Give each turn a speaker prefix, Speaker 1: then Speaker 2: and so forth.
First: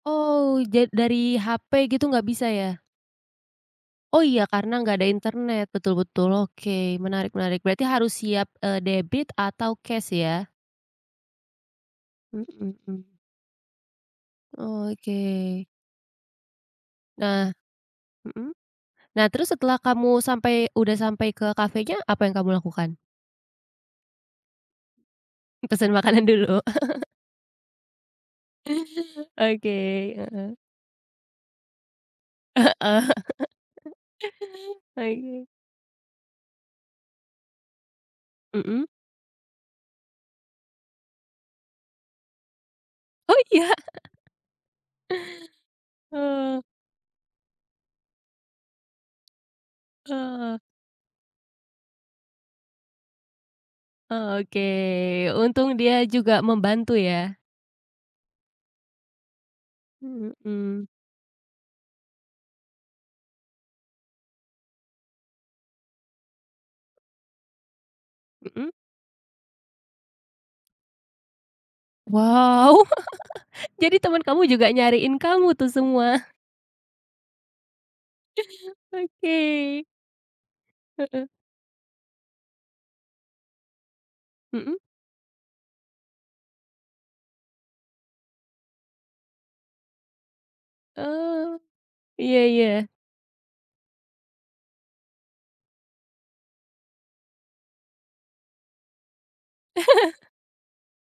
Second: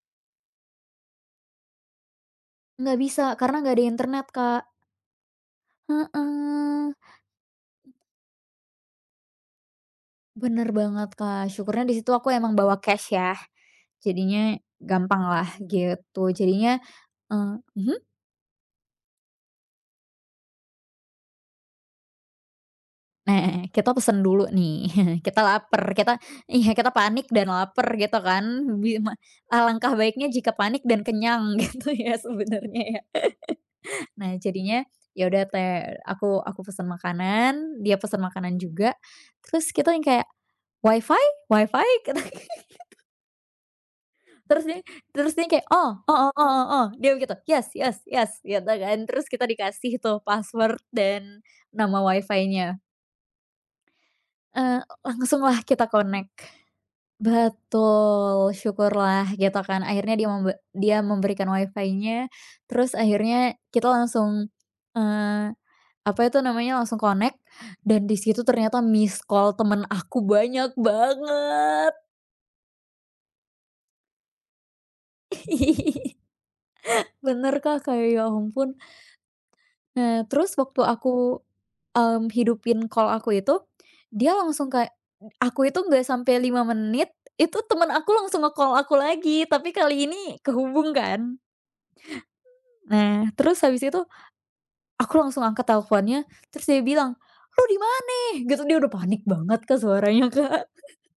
Speaker 1: Oh ja dari hape gitu, nggak bisa ya?
Speaker 2: Nggak bisa, karena gak ada
Speaker 1: Oh
Speaker 2: internet
Speaker 1: iya
Speaker 2: Kak.
Speaker 1: karena nggak ada internet, betul betul
Speaker 2: Heeh.
Speaker 1: oke, menarik menarik, berarti harus siap, eee, debit atau cash ya?
Speaker 2: Bener banget Kak, syukurnya disitu aku emang bawa
Speaker 1: Mhm.
Speaker 2: cash ya, jadinya
Speaker 1: Oh,
Speaker 2: gampang lah
Speaker 1: oke.
Speaker 2: gitu. Jadinya
Speaker 1: Nah
Speaker 2: eee, mhm?
Speaker 1: mhm? Nah terus setelah kamu sampai udah sampai ke kafenya, apa yang kamu lakukan?
Speaker 2: Nah, kita pesen dulu nih kita laper,
Speaker 1: Pesen
Speaker 2: kita
Speaker 1: makanan dulu.
Speaker 2: iya kita panik dan laper gitu kan bi ma
Speaker 1: Oke,
Speaker 2: alangkah baiknya
Speaker 1: heeh.
Speaker 2: jika panik dan kenyang gitu ya sebenernya
Speaker 1: Heeh.
Speaker 2: ya. Nah jadinya ya udah
Speaker 1: Oke.
Speaker 2: te aku aku pesen makanan, dia pesen makanan
Speaker 1: Mhm.
Speaker 2: juga terus kita tuh yang kayak, WiFi? WiFi? Kita gitu.
Speaker 1: Oh iya?
Speaker 2: Terus dia terus dia yang kayak, "Oh oh oh
Speaker 1: Oh.
Speaker 2: oh" dia begitu "yes yes yes" gitu kan, terus kita dikasih tuh
Speaker 1: Oh.
Speaker 2: password dan nama WiFi-nya.
Speaker 1: Oh oke,
Speaker 2: Eee, langsung lah
Speaker 1: untung
Speaker 2: kita
Speaker 1: dia
Speaker 2: connect.
Speaker 1: juga membantu ya?
Speaker 2: Betul, syukurlah gitukan akhirnya dia membe
Speaker 1: Mhm.
Speaker 2: dia memberikan WiFi-nya terus akhirnya kita langsung, eee, apa itu namanya, langsung connect dan disitu
Speaker 1: Mhm.
Speaker 2: ternyata misscall temen aku banyak banget.
Speaker 1: Wow jadi temen kamu juga nyariin kamu tuh semua?
Speaker 2: Bener Kak, kayak ya ampun.
Speaker 1: Oke.
Speaker 2: Nah terus waktu
Speaker 1: Heeh.
Speaker 2: aku, mmm, hidupin call aku itu, dia langsung
Speaker 1: Mhm.
Speaker 2: kayak, eee, aku itu nggak sampai 5 menit, itu temen aku langsung nge-call aku lagi tapi kali ini kehubung kan.
Speaker 1: Oh. Iya iya.
Speaker 2: Nah terus habis itu, aku langsung angkat teleponnya, terus dia bilang, "Lo dimana?" Gitu, dia udah panik banget Kak suaranya, Kak.